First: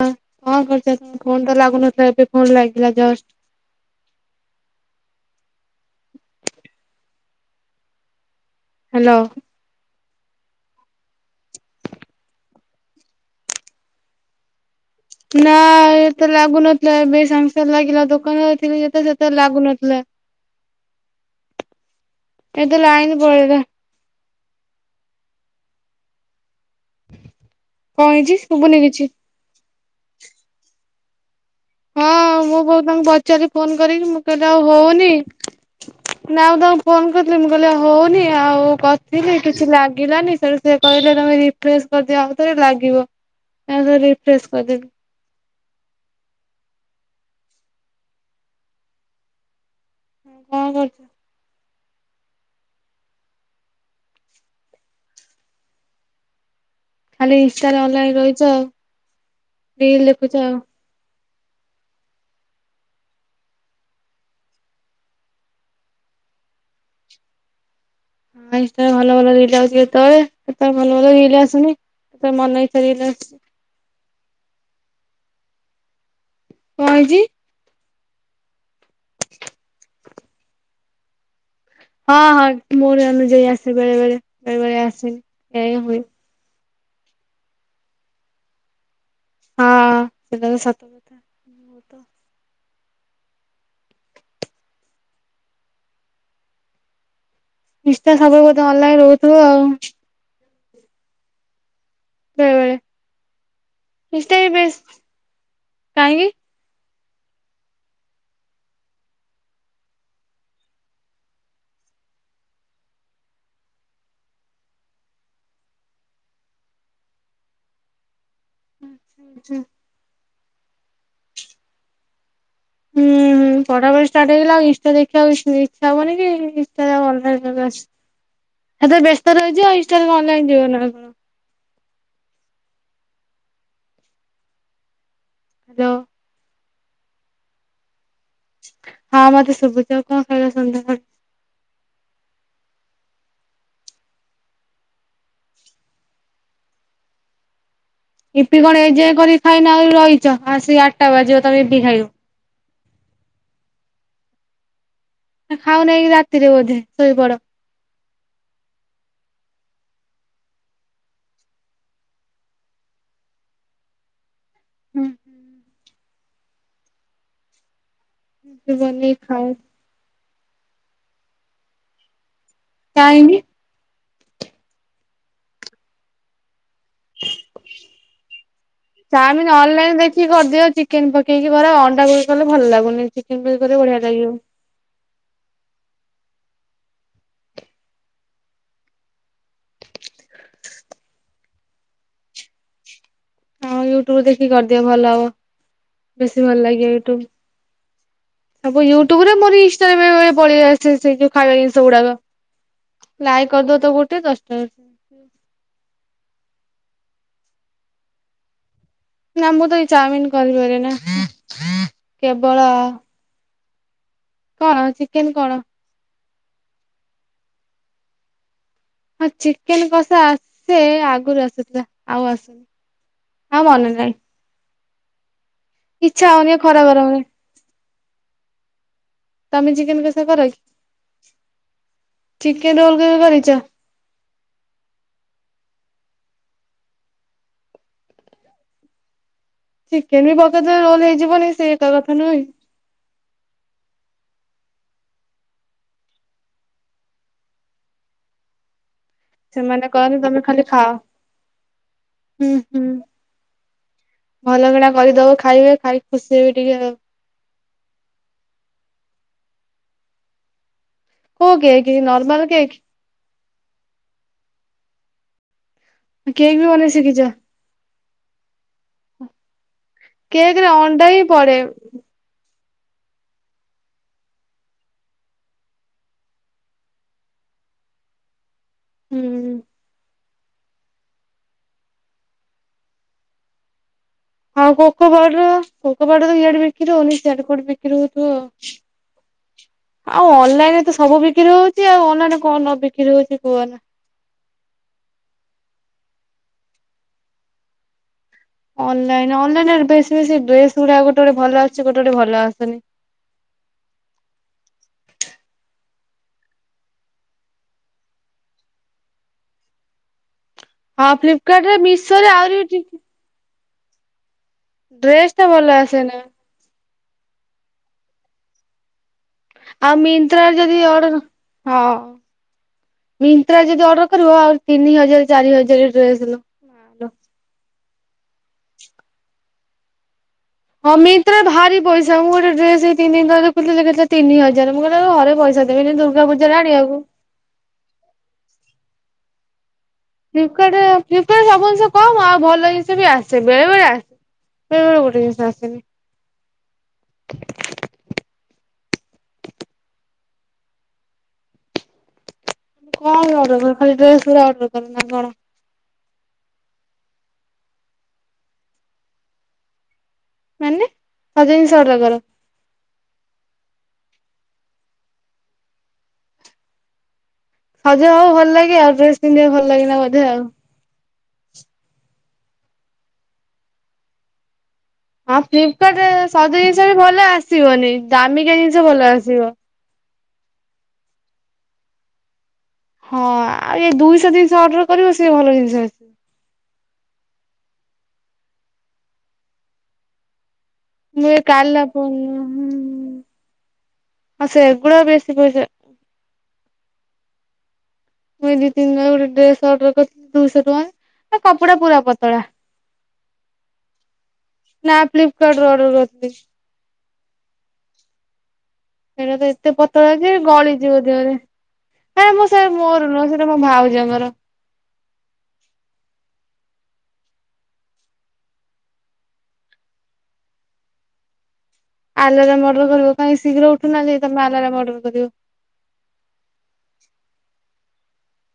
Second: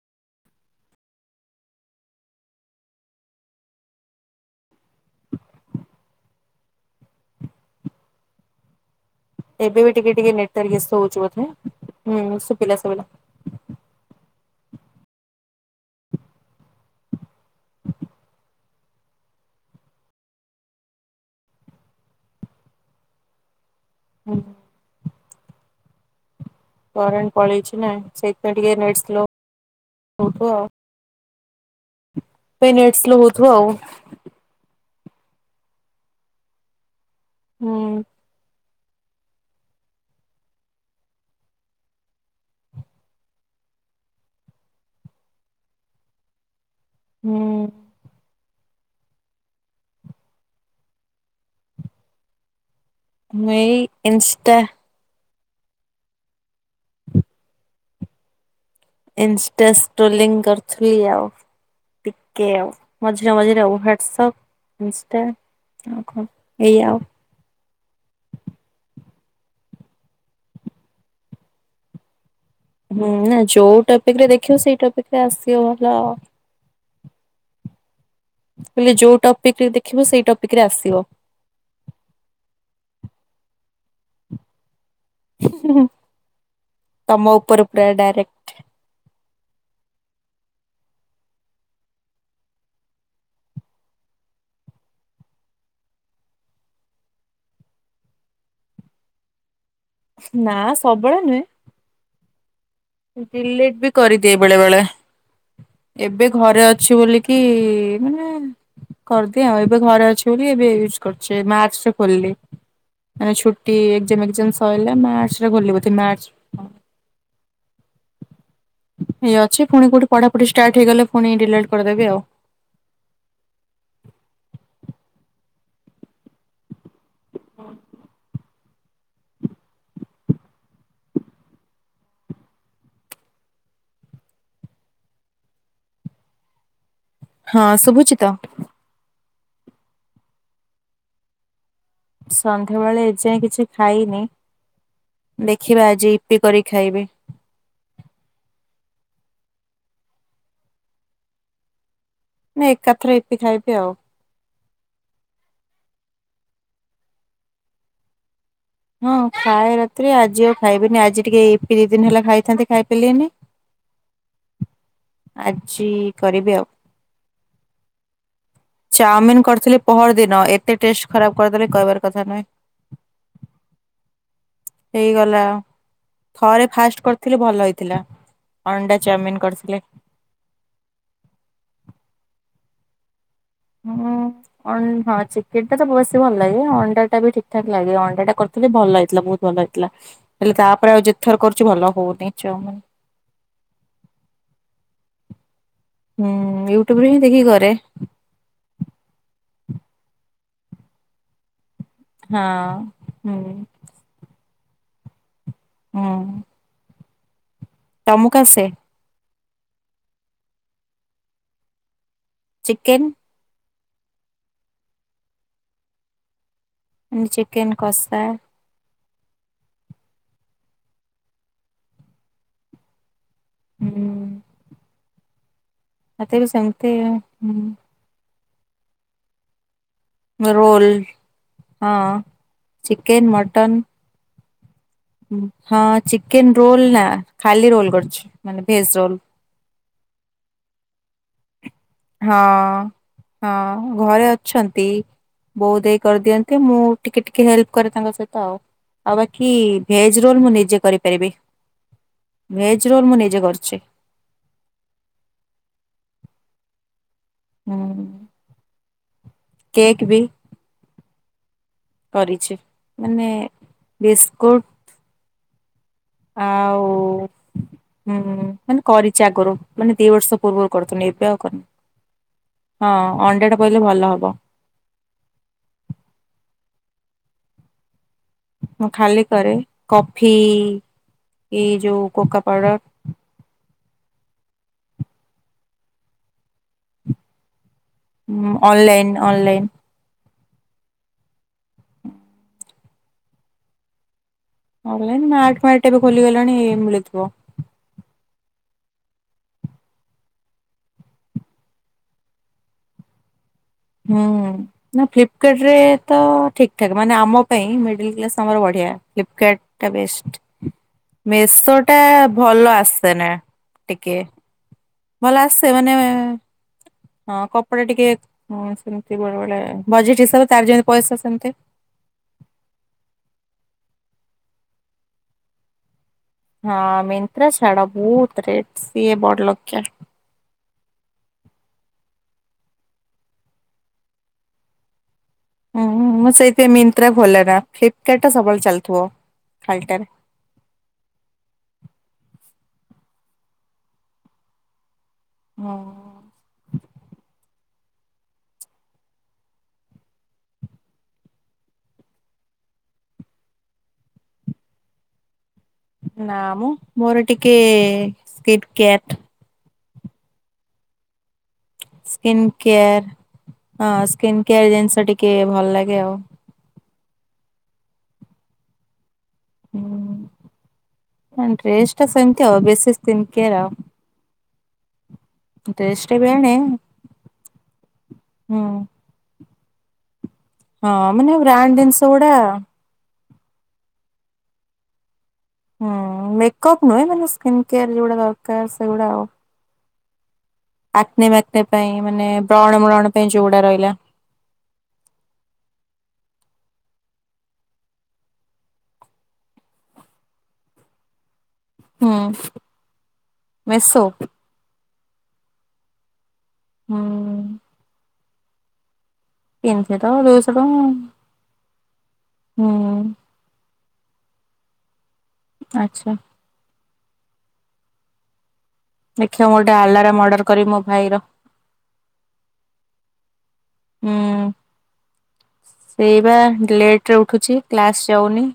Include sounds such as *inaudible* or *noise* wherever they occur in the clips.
ହଁ କଣ କରୁଛ ତୁମେ? ଫୋନ୍ ତ ଲାଗୁନଥିଲା ଏବେ ଫୋନ୍ ଲାଗିଲା ଜଷ୍ଟ। ହ୍ୟାଲୋ। ଏବେ ବି ଟିକେ ଟିକେ ନେଟୱାର୍କ ଇସ୍ୟୁ ହେଉଛି ବୋଧେ ହମ୍ ଶୁଭିଲା ଶୁଭିଲା। ନା ତ ଲାଗୁଥିଲା ଏବେ ସାଙ୍ଗେ ସାଙ୍ଗେ ଲାଗିଲା ଦୋକାନ ଯାଇଥିଲି ଯେତବେଳେ ସେତେବେଳେ ଲାଗୁନଥିଲା। ଆ ଏତ ଲାଇନ୍ ପଳେଇଲା। ହୁଁ। କରେଣ୍ଟ ପଳେଇଛି ନାଇଁ କଣ ହେଇଛି ସେଥିପାଇଁ ଟିକେ ଶୁଭୁନି ନେଟ୍ କିଛି। ସ୍ଲୋ ହେଉଥିବ ଆଉ। ହଁ ମୁଁ ସେ ବୋଉ ନେଟ ତାଙ୍କୁ ସ୍ଲୋ ପଚାରି ହଉଥିବ ଆଉ ଫୋନ୍ କରିକି ମୁ କହିଲେ ଆଉ ହଉନି ନାଁ ମୁଁ ତାଙ୍କୁ ଫୋନ୍ କରିଥିଲି ମୁଁ କହିଲି ହୁଁ ଆଉ ହଉନି ଆଉ କ କିଛି ଲାଗିଲାନି ସେଠୁ ସେ କହିଲେ ତମେ ରିଫ୍ରେସ୍ କରିଦିଅ ଆଉ ଥରେ ଲାଗିବ। ଆ ସେଠୁ ରିଫ୍ରେସ୍ କରିଦେଲି। ହୁଁ। କଣ କରୁଛ? ମୁଁ ଏଇ ଇନଷ୍ଟା। ଖାଲି ଇନଷ୍ଟା ରେ ଅନଲାଇନ ରହିଛ ଆଉ। ଇନଷ୍ଟା ରିଲ ଦେଖୁଛ ସ୍କ୍ରୋଲିଂ ଆଉ। କରୁଥିଲି ଆଉ। ଟିକେ ଆଉ ମଝିରେ ମଝିରେ ଆଉ ହ୍ଵାଟସପ୍ ଇନଷ୍ଟା। ଆଉ କଣ ଏଇଯା ଆଉ। ହଁ ଇନଷ୍ଟା ରେ ଭଲ ଭଲ ରିଲ୍ ଆଉଛି କେତେବେଳେ କେତେବେଳେ ଭଲ ଭଲ ରିଲ୍ ଆସୁନି ସେ ତାର ମନ ଇଚ୍ଛା ରିଲ୍ ହୁଁ ଆସୁଛି ନା ଯୋଉ ଟପିକ୍ ରେ ଦେଖିବ ସେଇ ଟପିକ୍ ରେ ଆସିବ ଭଲ ଆଉ। କଣ ହେଇଛି? ମୁଁ କହିଲି ଯୋଉ ଟପିକ୍ ରେ ଦେଖିବ ସେଇ ଟପିକ୍ ରେ ଆସିବ। ହଁ ହଁ ମୋର ଅନୁଯାୟୀ ଆସେ ବେଳେ ବେଳେ ବେଳେ ବେଳେ ଆସେନି ଏଇଆ ହିଁ ହୁଏ। ତମ ଉପରେ ଉପରେ ଡାଇରେକ୍ଟ। ହଁ ସେଟା ତ ସତ କ ଥା ମେର ତ ଇନଷ୍ଟା ସବୁବେଳେ ମତେ ଭଲ ଲାଗେ *inaudible* ନା ସବୁବେଳେ ନୁହେଁ। ବେଳେ ବେଳେ। ଡିଲିଟ୍ ବି କରିଦିଏ ଇନଷ୍ଟା ବି ବେଳେ ବେଳେ ବେଷ୍ଟ କାହିଁକି? ଏବେ ଘରେ ଅଛି ବୋଲି କି ମାନେ କରିଦିଏ ଆଉ ଏବେ ଘରେ ଅଛି ବୋଲି ଏବେ ୟୁଜ କରୁଛି ମାର୍ଚ୍ଚ ରେ ଖୋଲିଲି। ମାନେ ଛୁଟି ଏଗଜାମ ବେଗଜାମ ସରିଲା ମାର୍ଚ୍ଚ ରେ ଖୋଲିଲି ବୋଧେ ମାର୍ଚ୍ଚ ଏଇ ଅଛି ପୁଣି କୋଉଠି ପଢା ପଢି ଷ୍ଟାର୍ଟ ହେଇ ଗଲେ ପୁଣି ଡିଲିଟ୍ କରିଦେବି ଆଉ। ହୁଁ। ପଢା ପଢି ଷ୍ଟାର୍ଟ ହେଇଗଲେ ଆଉ ଇନଷ୍ଟା ଦେଖିବାକୁ ଇଚ୍ଛା ହବନି କି ଇନଷ୍ଟା ରେ ଆଉ ଅନଲାଇନ ରହି ଆସି ସେତେବେଳେ ତ ବ୍ୟସ୍ତ ରହିଯିବ ଆଉ ଇନଷ୍ଟା କଣ ଅନଲାଇନ ଯିବା ନା କଣ। ହ୍ୟାଲୋ। ହଁ ଶୁଭୁଛି ତ? ହଁ ମତେ ସୁଭୁଛି ଆଉ କଣ ଖାଇବା ସନ୍ଧ୍ୟା ବେଳେ? ସନ୍ଧ୍ୟା ବେଳେ ଏ ଯାଇଁ କିଛି ଖାଇନି ଦେଖିବା ଆଜି ୟିପ୍ପି କରିକି ଖାଇବି। *inaudible* ଏ ଯେ କରିକି ଖାଇନା ଆଉ ରହିଛ ଆସିକି ଆଠଟା ବାଜିବ ତମେ ବିି ଖାଇବ। ନାଇଁ ଏକାଥରେ ଏଇପି ଖାଇବି ଆଉ। ଖାଉ ନାହିଁ କି ରାତିରେ ବୋଧେ ଶୋଇପଡ? ହଁ ଖାଏ ରାତିରେ ଆଜି ଆଉ ଖାଇବିନି ଆଜି ଟିକେ ଇପି ଦିନ ହେଲା ଖାଇଥାନ୍ତି ଖାଇ ପାରିଲିନି। ହୁଁ ଇପି ଆଜି କରିବି ଆଉ। ବନେଇ ଚାଉମିିନ ଖାଉ କରିଥିଲି ପହର ଦିନ ଏତେ ଟେଷ୍ଟ ଖରାପ କରିଦେଲେ କହିବାର କଥା ନୁହେଁ। କାହିଁକି? ହେଇଗଲା ଥରେ ଫାଷ୍ଟ କରିଥିଲି ଭଲ ହେଇଥିଲା। ଅଣ୍ଡା ଚାଉମିିନ କରିଥିଲି। ଦେଖି କରଦଉ ଚି ଚିକେନ୍ ପକେଇକି କର ଅଣ୍ଡା ପକେଇ କି କଲେ ଭଲ ଲାଗୁନି। ଚିକେ ହଁ। ହଁ ଚିକେନ ଟା ତ ବେଶୀ ଭଲ ଲାଗେ। ଅଣ୍ଡା ଟା ବି ଠିକ ଠାକ୍ ଲାଗେ ଅଣ୍ଡା ଟା କରିଥିଲି ଭଲ ହେଇଥିଲା। ବହୁତ ଭଲ ହେଇଥିଲା। ହେଲେ ତାପରେ ଆଉ ଯେତ ଥର କରୁଛି ଭଲ ହଉନି ଚାଓମିନ୍। ହଁ ୟୁଟ୍ୟୁବରେ ଦେଖିକି କରିଦିଅ ଭଲ ହବ। ବେଶୀ ଭଲ ହୁଁ ଲାଗିବ ରେ ହିଁ ୟୁଟ୍ୟୁବ ଦେଖିକି କରେ ହବ ୟୁଟ୍ୟୁବ ରେ ମୋର ଇନଷ୍ଟା ରେ ବେଳେ ବେଳେ ପଳେଇଆସେ ଖାଇବା ଜିନଷ ଗୁଡ଼ାକ ହଁ ହୁଁ ଲାଇ କରଦ ତ ଗଠେ ହଁ। ତମୁକୁ ଆସେ? ନା ମୁଁ ତ ଏଇ ଚାଉମିିନ କରିପାରେନା। କେବଳ ଚିକେନ କଣ ଚିକେନ କଣ? ଆ ଚିକେନ୍ କସ୍ତା। ହଁ ଚିକେନ କଷା ଆସେ। ଆଗରୁ ଆସୁଥିଲା ଆଉ ଆସୁନି। ଆଉ ମନେ ହୁଁ ନାହିଁ। ଇଚ୍ଛା ମତେ ବି ହଉନି ବା ଖରା ସେମିତି ଗରମ ରେ। ତମେ ଚିକେନ *inaudible* ରୋଲ ହଁ ଚିକେନ ରୋଲ କେବେ କରଛ? ହଁ ଚିକେନ ରୋଲ ନା ଖାଲି ରୋଲ କରଛି ମାନେ ଭେଜ ରୋଲ। ଚିକେନ ବି ପକେଇଦେ ରୋଲ ହେଇଯିବନି ସେ ଏକା କଥା ହଁ ନୁହେଁ ହଁ ଘରେ ଅଛନ୍ତି। ବହୁତ ହେଇ କରିଦିଅନ୍ତି ମୁଁ ଟିକେ ଟିକେ ହେଲ୍ପ କରେ ତାଙ୍କ ସହିତ ଆଉ। ଆଉ ବାକି ସେମାନେ କରନ୍ତି ଭେଜ ତମେ ରୋଲ ମୁଁ ଖାଲି ନିଜେ ଖାଅ କରିପାରିବି। ହୁଁ ହୁଁ ଭେଜ ରୋଲ ମୁଁ ନିଜେ କରୁଛି। ଭଲ କିଣା କରିଦବ ଖାଇବେ ଖାଇ ଖୁସି ହେଇ ବି ଟିକେ ଆଉ। ହଁ କେକ୍ ବି। କରିଛି *inaudible* ମାନେ ବିସ୍କୁଟ କେକ୍ ବି ଆଉ ବନେଇ ଶିଖିଛ? ହୁଁ ମାନେ କରିଛି ଆଗରୁ ମାନେ ଦି ବର୍ଷ କେକ୍ ରେ ପୂର୍ବରୁ ଅଣ୍ଡା କରିଥିଲି ହିଁ ଏବେ ଆଉ ପଡେ କର ହଁ ଅଣ୍ଡା ଟା ପହିଲେ ଭଲ ହବ। ମୁଁ ଖାଲି କରେ ହୁଁ କଫି ଏଇ ଯୋଉ କୋକ ପାଉଡର। *unintelligible* ଆଉ ହଁ ଅନ୍ଲାଇନ୍ ଅନ୍ଲାଇନ୍। ଆଉ ଅନଲାଇନ ରେ ତ ସବୁ ବିକ୍ରି ହଉଛି ଆଉ। ଅନଲାଇନ ରେ କଣ ବିକ୍ରି ହଉଛି କୁହନା। ଅନଲାଇ ମାଟ ଫାଟ୍ ଏବେ ଖୋଲିଗଲେଣି ମିଳିଥିବ। ଅନଲାଇନ ଅନଲନରେ ବେଶ ବେଶୀ ଡ୍ରେସ ଗୁଡା ଗୋଟେ ଗୋଟେ ଭଲ ଆସଛି ଗୋଟେ ଗୋଟେ ଆସୁନି। ହୁଁ। ନା ଫ୍ଲିପକାର୍ଟ ରେ ତ ଠିକ ଠାକ୍ ମାନେ ଆମ ପାଇଁ ମିଡିଲ କ୍ଲାସ ଆମର ବଢିଆ। ଫ୍ଲିପକାର୍ଟ, ଟା ବେଷ୍ଟ ହଁ ଫ୍ଲିପକାର୍ଟ ରେ ମେଶୋ ଟା ମିଶୋରେ ଆହୁରି ଭଲ ଆସେନା ଟିକେ, ଡ୍ରେସ ଭଲ ଟା ଆସ ମାନେ ଆସେନା ହଁ, କପଡ଼ା ଟିକେ, ବେଳେବେଳେ ଆଉ ବଜେଟ୍ ହିସାବ ମିନ୍ତ୍ରାରେ ତାର ଯଦି ଯେମିତି ଅର୍ଡର ପଇସା ସେମିତି, ହଁ ମିନ୍ତ୍ରାରେ ଯଦି ଅର୍ଡର କରିବ ଆଉ ତିନି ହଜାର, ଚାରି ହଜାର ଡ୍ରେସ୍ ଲୋ। ହଁ, ମିନ୍ତ୍ରା ଛାଡା ବହୁତ ରେଟ୍ ସିଏ ବଡ ଲୋକିଆ। ହଁ, ମିିନ୍ତ୍ରା ଭାରି ପଇସା ମୁଁ ଗୋଟେ ଡେସ ଏଇ ତିନି ଦିନ ତଳେ ଦେଖିଥିଲି, କେତେ ତିନି ହଜାର ମୁଁ କହିଲି ଘରେ ପଇସା ହୁଁ ଦେବିନି ଦୁର୍ଗା ମୁଁ ପୂଜାରେ ସେଇଥିପାଇଁ ଆଣିବାକୁ। ମିନ୍ତ୍ରା ଖୋଲେନା, ଫ୍ଲିପକାର୍ଟଟା ସବୁବେଳେ ଚାଲିଥିବ ଖାଲଟାରେ। ଫ୍ଲିପକାର୍ଟ ରେ ଫ୍ଲିପକାର୍ଟରେ ସବୁ ଜିନିଷ କମ, ଆଉ ଭଲ ଜିନିଷ ବି ଆସେ। ବେଳେ, ବେଳେ ଆସେ ବେଳେବେଳେ ଭଲ ଡ୍ରେସ ଆସେନି। ହଁ। *inaudible* କଣ ଅର୍ଡର କରିବ ଖାଲି ଡ୍ରେସ ଗୁରା ଅର୍ଡର କରେ ନା କଣ? ନା ମ ମୋର ଟିକେ ସ୍କିନ୍ କେୟାର୍ଟ। ମାନେ ସଜ ଜିନିଷ ଅର୍ଡର କର? ସ୍କିନ୍ କେୟାର ହଁ, ସ୍କିନ୍ କେୟାର ଜିନିଷ ଟିକେ ଭଲ ଲାଗେ ଆଉ। ସଜ ହବାକୁ ଭଲ ଲାଗେ ଆଉ, ଡ୍ରେସ ପିନ୍ଧିବା କୁ ଭଲ ଲାଗେନା ବୋଧେ ଆଉ। ହଁ ଡ୍ରେସ ଟା ସେମତି ଆଉ, ବେସି ସ୍କିନ କେୟାର ଆଉ। ହଁ ଫ୍ଲିପକାର୍ଟ ଡ୍ରେସ ଟା ରେ ବି ସବୁ ଆଣେ ଜିନିଷ ବି ଭଲ ଆସିବନି, ଦାମିକା ହୁଁ ଜିନିଷ ଭଲ ଆସିବ। ହଁ ମାନେ ବ୍ରାଣ୍ଡ ଜିନିଷ ଗୁଡା। ହଁ, ଆ ଏଇ ଦୁଇଶହ, ତିନିଷ ଅର୍ଡର କରିବ ସେ ଭଲ ଜିନିଷ ହୁଁ, ଆସିବ। ମେକଅପ୍ ନୁହେଁ ମାନେ ସ୍କିନ୍ କେୟାର ଯଉଗୁଡାକ ଦରକାର ସେଗୁଡା ଆଉ। ମୁଁ ଆକ୍ନେ, ଏ ମାକ୍ନେ କାଲା ପାଇଁ ଆଉ ମାନେ ବ୍ରଣ ବ୍ରଣ ପାଇଁ ଯୋଉଗୁଡା ରହିଲା। ହିଁ ସେଗୁଡ଼ା ବେଶୀ ପଇସା। ମୁଁ ଏଇ ଦି, ତିନି ରେ ମୁଁ ଗୋଟେ ଡ୍ରେସ ଅର୍ଡର କରିଥିଲି ଦୁଇଶହ ଟଙ୍କା ଆଉ କପଡା ପୁରା ହୁଁ ପତଳା। ମେସୋ? ନା, ଫ୍ଲିପକାର୍ଟ ରୁ ଆର୍ଡର କରିଥିଲି। ହୁଁ, ସେଇଟା ତ ଏତେ କିଣିଥିଲି ତ ପତଳା ଅଛି ଦୁଇଶହ ଟଙ୍କା ଗଳିଯିବ ଦେହରେ। ଆ ମୁଁ ସେ ହୁଁ ମୋର ନୁହଁ ସେ, ମୋ ଭାଉଜ ଙ୍କର। ଆଚ୍ଛା। ଦେଖିଆ ମୁଁ ଗୋଟେ ଆଲାରାମ ଅର୍ଡର କରିବି ମୋ ଭାଇ ର। ଆଲାରାମ୍ ଅର୍ଡର କରବ କାଇଁ ଶୀଘ୍ର ଉଠୁନାହାନ୍ତି ତମେ ଆଲାରାମ୍ ଅ ର୍ଡର କରିବ? ଏଇ ବା ଲେଟ ରେ ଉଠୁଛି, କ୍ଲାସ୍ ଯାଉନି।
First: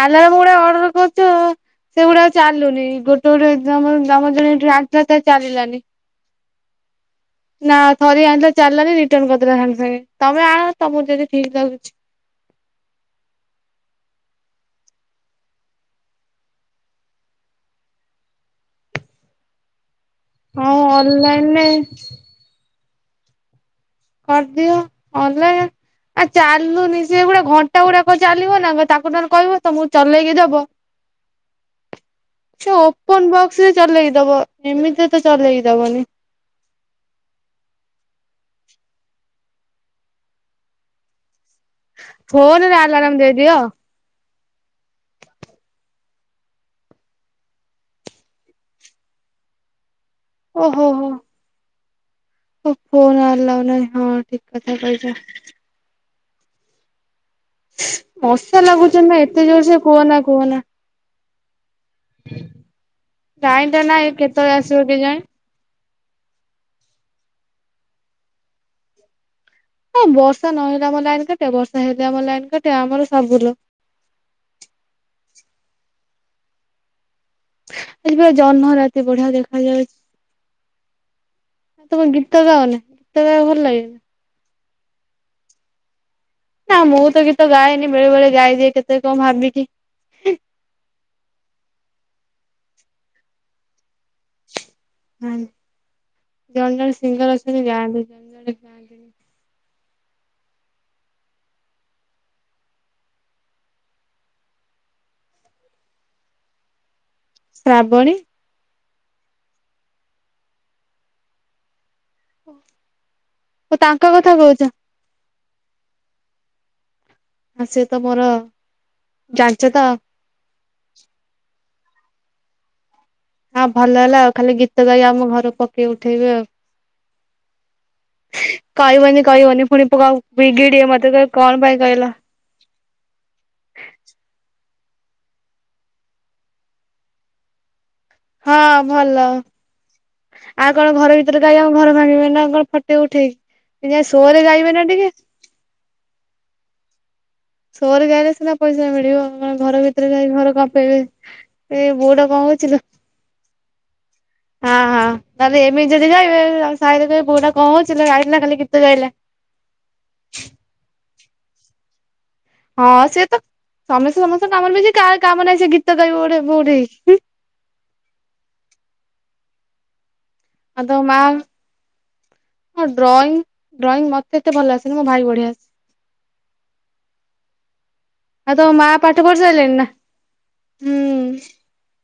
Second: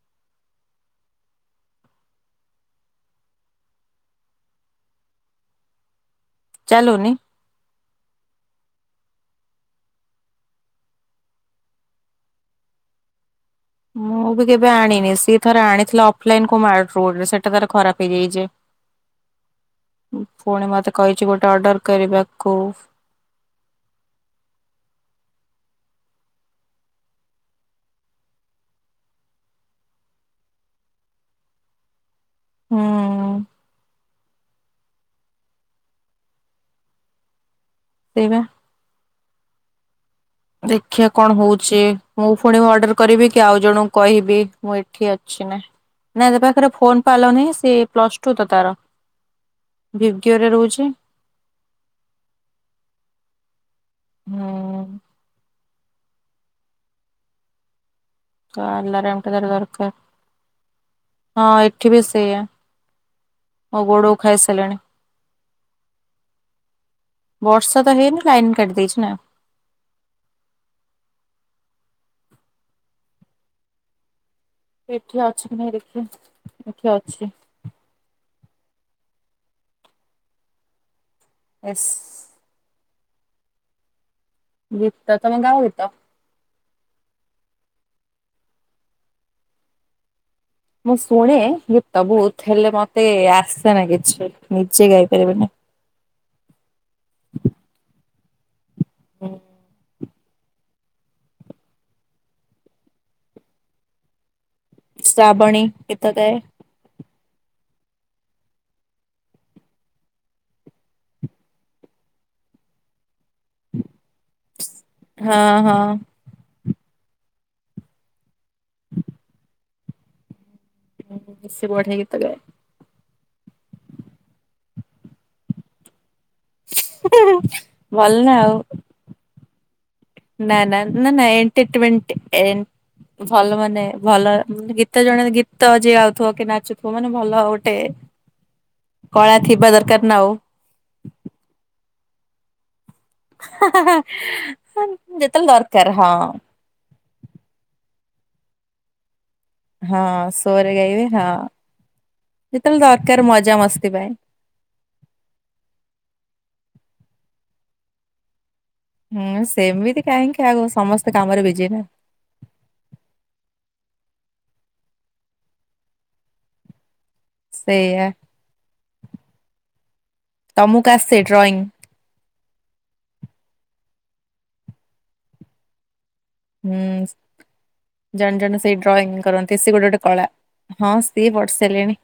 ଆଲାରାମ ଗୁଡା ଅର୍ଡର କରୁଚ। ସେଗୁଡା ଆଉ ଚାଲୁନି ଗୋଟେ, ଗୋଟେ ଆମର ଜଣେ ଟାଟର ଚାଲିଲାନି *unintelligible* ଚାଲୁନିି? ନା ଥରିଏ ଆଣିିଲେ ଚାଲିଲାନି ରିଟର୍ନ କରିଦେଲା ସାଙ୍ଗେ ସାଙ୍ଗେ ତମେ ଆଣ ତମକୁ ଯଦି ଠିକ ଲାଗୁଛି? ମୁଁ ବି କେବେ ଆଣିନି। ସିଏ ଥରେ ଆଣିଥିଲା ଅଫଲାଇନ କୋଉ ମାର୍ଟ ରେ ସେଇଟା ତାର ଖରାପ ହେଇଯାଇଛି। ପୁଣି ହଁ ମତେ କହିଛି ଗୋଟେ ଅନଲାଇନରେ ଅର୍ଡର କରିବାକୁ। କରିଦିଅ। ଅନଲାଇନ ଆ ଚାଲୁନି ସେ ଗୁଡା ଘଣ୍ଟା ଗୁଡାକଣ ଚାଲିବ ନା ତାକୁ କହିବ ତ ମୁଁ ଚଲେଇକି ଦବ, *inaudible* ସେ ହୁଁ ଓପନ ବକ୍ସ ରେ ଚଲେଇକି ଦବ। ଏମିତିରେ ତ ଚଲେଇକି ଦବନି। ସେଇବା। ଦେଖିଆ କଣ ହଉଛି, ମୁଁ ପୁଣି ଫୋନରେ ଅର୍ଡର ଆଲାରାମ କରିବି କି ଦେଇଦିଅ ଆଉ ଜଣଙ୍କୁ, କହିବି ମୁଁ ଏଠି ଅଛି ନା। ନାଇ ତା ପାଖରେ ଫୋନ ପା ହେଲାନି ସେ ପ୍ଲସ ଟୁ ତ ତାର। ଭିିବିଓରେ ରହୁଚି। ହ ଫୋନ ଆଲଉ ନାହିଁ ହଁ ଠିକ କଥା ହୁଁ। କହୁଚ। ତ ମଶା ଲାଗୁଚନ୍ତି ଆଲାରାମ ନା ଟା ତାର ଏତେ ଜୋର ସେ ଦରକାର କୁହନା କୁହନା। ହଁ ଏଠି ବି ସେଇଆ। ଲାଇନ ଟା ମୋ ନାଇଁ ଗୋଡ କେତେବେଳେ ଖାଇସାଇଲେଣି। ଆସିବ କେଜାଣି। ବର୍ଷା ତ ହେଇନି ଲାଇନ କାଟିଦେଇଚି ନା? ଏ ବର୍ଷା ନହେଲେ ଆମର ଲାଇନ କଟା ବର୍ଷା ହେଲେ ଆମ ଲାଇନ କଟା ଆମର ସବୁ ଲ ଏଠି ଅଛି କି ନାଇଁ ଦେଖିଆ ଏଠି ଅଛି। ଏଇଠି ପୁରା ଜହ୍ନ ରାତି ବଢିଆ ଦେଖା ଯାଉଚି। ଏସ୍ ତମ ଗୀ ଗୀତ ଗାଅନି। ଗୀତ ଗାଇବାକୁ ଭଲ ଲାଗେନି? ବୁତା, ତମେ ଗାଁ ବୁ ତା। ହଁ ମୁଁ ତ ଗୀତ ଗାଏନି। ବେଳେ ବେଳେ ଗାଏ ଯେ କେତେ କଣ ଭାବିକି। ମୁଁ ଶୁଣେ ଗୀତ ବହୁତ ହେଲେ ମତେ ଆସେ ନା କିଛି। ନିଜେ ଗାଇପାରିବିନି। ଜଣେ ଜଣେ ସିନ୍ଗର ଆସିକି ଗାଆନ୍ତି ଜଣେ ଜଣେ ଗାଁ *unintelligible* ଶ୍ରାବଣୀ ଗୀତ ଗାଏ। ଶ୍ରାବଣୀ। ଓ, ଓ ତାଙ୍କ କଥା କହୁଚ। ହଁ ହଁ। ଆ ସେ ତ ମୋର ଜାଣିଚ ତ। ଉଁ ଉଁ ସେ ବଢ଼ିଆ ଗୀତ ଗାଏ। ଆ ଭଲ ହେଲା ଆଉ ଖାଲି ଗୀତ ଗାଇ ଆମ ଘର ପକେଇ ଉଠେଇବେ ଆଉ। ଭଲ ନା ଆଉ। କହି ବନି କହି ବନି। ପୁଣି ପୁଅ ବିଗିଡ଼ିବ ମତେ କହିବ କଣ ପାଇଁ ଇଂ କହିଲ। ଏନ୍ ଭଲ ମାନେ ଭଲ ଗୀତ ଜଣେ ଗୀତ ଯିଏ ଗାଉଥିବ କି ନାଚୁଥିବ ମାନେ ଭଲ ଗୋଟେ ହଁ, ଭଲ। କଳା ଥିବା ଦରକାର ନା ଆଉ କଣ ଘର ଭିତରେ ଗାଇବ ଆ ଘର ଭାଙ୍ଗିବ ନା କଣ ଫ ଟ ଉଠେଇ ଏ ଯା ସୋରେ ଗାଇବେ ନା ଟିକେ। ତାଙ୍କୁ ଦରକାର ହଁ। ସୋରେ ଗାଇଲେ ସିନା ପଇସା ମିଳିବ। ଆଉ କଣ ଘର ଭିତରେ ହଁ ରହି ଘର ସୋରେ କମ୍ପେଇଇବେ, ଗାଇବେ ହଁ ଇବେ ଏ ବୋଉଟା କଣ କରୁଚି ଯେତେବେଳେ ଲୋ। ଦରକାର ମଜା ମସ୍ତି ପାଇଁ। ହଁ ହଁ ତାହେଲେ ଏମି ଯଦି ଗାଇବେ ତାଙ୍କ ସାଇ ରେ ବୋଉଟା କଣ ହଉଚି ଲୋ ଯାଇଥିଲା କାଲି ଗୀତ ଗାଈଲ ହୁଁ ସେମିତି କାହିଁକି ଆଗ ସମସ୍ତେ କାମରେ ବିଜି ନା। ହଁ ସେ ତ ସମସ୍ତେ ସମସ୍ତଙ୍କ କାମରେ ବିଜି। କାହାର କାମ ନାହିଁ ସେ ଗୀତ ଗାଇେ ବ ଗୋଟେ କଉଠି? ସେଇଆ। ଆଉ ତମକୁ ତମ ମା। ଆସେ ଡ୍ରଇଂ? ହଁ। ଡ୍ରଇଂ ଡ୍ରଇଂ ମତେ ଏତେ ଭଲ ଆସେନି, ମୋ ଭାଇ କି ବଢିଆ ଆସେ। ହୁଁ। ଜଣେ ଆଉ ଜଣେ ତୋ ସେଇ ମା ଡ୍ରଇଂ ପାଠ ପଢି କରନ୍ତି। ସିଏ ସାରିଲେଣି ଗୋଟେ ନା? ଗୋଟେ କଳା। ହଁ ସିଏ ହୁଁ ବଟ ସାରିଲେଣି।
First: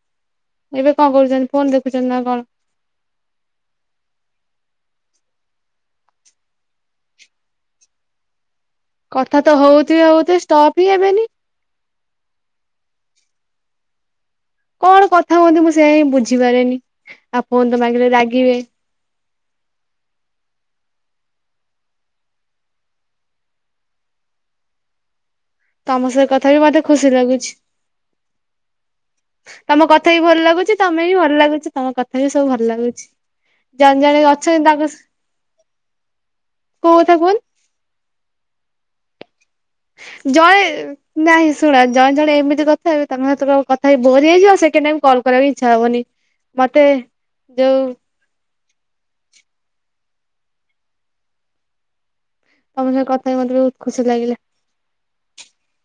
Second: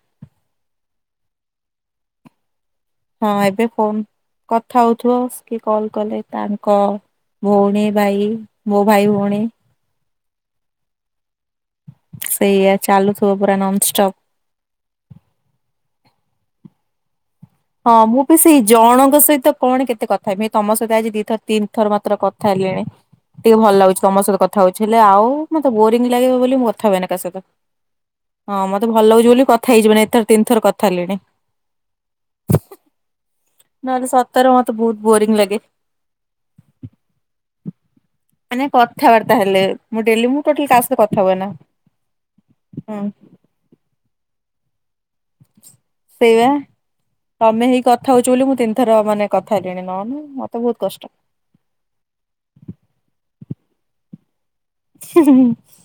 ଏବେ କଣ କରୁଚନ୍ତି ଫୋନ୍ ଦେଖୁଚନ୍ତି ନା କଣ? ହଁ, ଏବେ ଫୋନ୍ କଥା ହଉଥିବ କି କଲ କଲେ ତାଙ୍କ ଭଉଣୀ ଭାଇ ମୋ ଭାଇ କଥା ଭଉଣୀ ତ ହଉଥିବେ ହଉଥିବେ ଷ୍ଟପ୍ ହିଁ ହେବେନି। ସେଇଆା ଚାଲୁଥିବ ପୁରା ନନଷ୍ଟପ୍। କଣ କଥା ହୁଅନ୍ତି ମୁଁ ସେୟା ହିଁ ବୁଝିପାରେନି ଆପ୍ ହଁ- ମୁଁ ବି ସେଇ ଜଣଙ୍କ ସହିତ କଣ କେତେ କଥା ହେବି ତମ ସହିତ ଆଜି ଦିଥର ତିନିଥର ମାତ୍ର କଥା ହେଲିଣି ଟିକେ ଭଲ ଲାଗୁଚି ତମ ସହିତ କଥା ହଉଚି ହେଲେ ଆଉ ମତେ ତମ ବୋରିଙ୍ଗ୍ ସହ ଲାଗିବ ବୋଲି ବି ମୁଁ ମତେ କଥା ଖୁସି ହୁଏନି କା ସହିତ। ଲାଗୁଛି। ହଁ ମତେ ଭଲ ଲାଗୁଚି ବୋଲି କଥା ତମ ହେଇଯିବାଣି ବି ଏଥର ଭଲ ତିନି ଥର ଲାଗୁଛି କଥା ତମେ ବି ହେଲିଣି ଭଲ ଲାଗୁଛି ତମ କଥା ବି ସବୁ ଭଲ ଲାଗୁଛି। ଜଣେ ନହେଲେ ଜଣେ ସତରେ ଅଛନ୍ତି ମୋତେ ତାଙ୍କ ବହୁତ୍ ବୋରିଙ୍ଗ୍ ଲାଗେ। କଉ କଥା କୁହନି? ମାନେ କଥାବାର୍ତ୍ତା ହେଲେ ମୁଁ ଡେଲି ମୁଁ ଜଣେ ଟୋଟାଲି କାହା ସହିତ କଥା ହୁଏନା ନାଇଁ ଶୁଣ ଜଣେ ଜଣେ ଏମିତି କଥା ହୁଁ ହେବେ ତମେ *unintelligible* କ କଥା ହେଇ ବୋର୍ ହେଇଯିବ ଆଉ ସେକେଣ୍ଡ୍ ଟାଇମ୍ କଲ୍ କରିବାକୁ ଇଚ୍ଛା ହବନି। ସେଇବା ମତେ ତମେ ହେଇ ଯୋଉ କ କଥା ହଉଚି ବୋଲି ମୁଁ ତିନି ଥର ମାନେ କଥା ହେଲିଣି ନହେଲେ ମତେ ବହୁତ୍ କଷ୍ଟ। ତମ ସାଙ୍ଗେ କଥା ହେଇ ମତେ ବହୁତ୍ ଖୁସି ଲାଗିଲା। *inaudible*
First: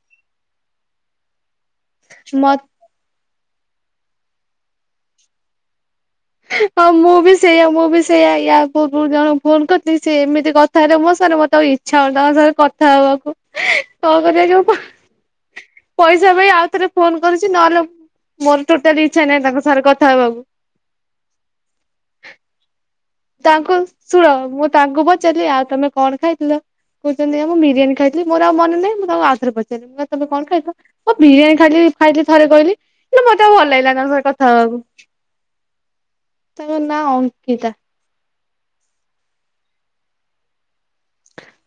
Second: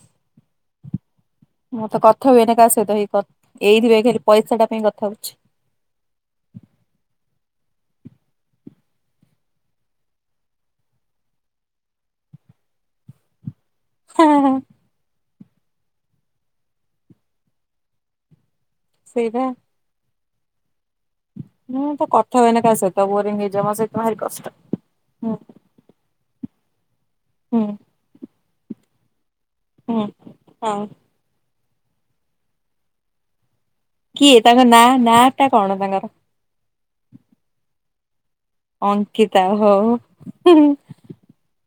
ମୁଁ ତ କଥା ହୁଏନି କାହା ମତେ ସହିତ ହେଇ କଥ୍-ଏଇଥି ପାଇଁ ଖାଲି ପଇସା ଟା ପାଇଁ କଥା ହଉଚି। ହଁ- ମୁଁ ବି ସେଇୟା ମୁଁ ବି ସେଇୟା ୟା ପୂର୍ବ ରୁ ଜଣେ ଫୋନ୍ କରିଚି ସେ ଏମିତି କଥା ହେଲେ ମୋ ସାଙ୍ଗରେ ମତେ ଆଉ ଇ ଇଚ୍ଛା ହଉନି ତାଙ୍କ ସାଙ୍ଗେ କଥା ହବାକୁ। କଣ ହାଁ କରିବା ହାଁ ଯଉ ପଇସା ପାଇଁ ଆଉ ଥରେ ଫୋନ୍ କରୁଚି ନହେଲେ ମୋର ଟୋଟାଲି ଇଚ୍ଛା ସେଇଟା ନାହିଁ ତାଙ୍କ ସାଙ୍ଗରେ କଥା ହବାକୁ। ମୁଁ ତ କଥା ହୁଏନି କାହା ସହିତ୍। ତାଙ୍କୁ ଶୁଣ ମୁଁ ତାଙ୍କୁ ହୁଁ ପଚାରିଲି ଆଉ ତମେ କଣ ଖାଇଥିଲ କହୁଚନ୍ତି ଆ- ମୁଁ ହୁଁ ବିରିୟାନୀ ଖାଇଥିଲି ମୋର ଆଉ ମନେ ନାହିଁ ମୁଁ ତାଙ୍କୁ ଆଉ ଥରେ ହୁଁ ପଚାରିଲି ତମେ କଣ ଖାଇଥିଲ ହଁ ମୁଁ ପା ବିରିୟାନୀ ଖାଇଥୀଲିି -ଖାଇଥିଲି ଥରେ କହିଲି ନା ମତେ ଆଉ ଭଲ ଲାଗିଲାନି। ତାଙ୍କ ସହ କିଏ କଥା ହବାକୁ ନାଁ ନାଁ ଟା କଣ ତାଙ୍କର? ତାଙ୍କ ନାଁ ଅଙ୍କିତା। ଅଙ୍କିତା ଓ ହୋ ହୋ।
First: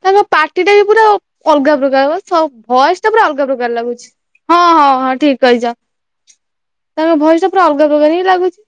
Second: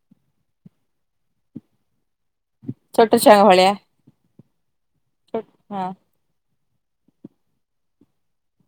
ତାଙ୍କ ପାଟି ଟା ବି ପୁରା ଅଲଗା ପ୍ରକାର ଭଏସ୍ ଛୋଟ ଟା ପୁରା ଛୁଆଙ୍କ ଅଲଗା ଭଳିଆ ପ୍ରକାର ଲାଗୁଚି। ଠିକ୍ କହିଚ ହଁ। ତାଙ୍କ ଭଏସ୍ ଟା ପୁରା ଅଲଗା ପ୍ରକାର ହିଁ ଲାଗୁଚି।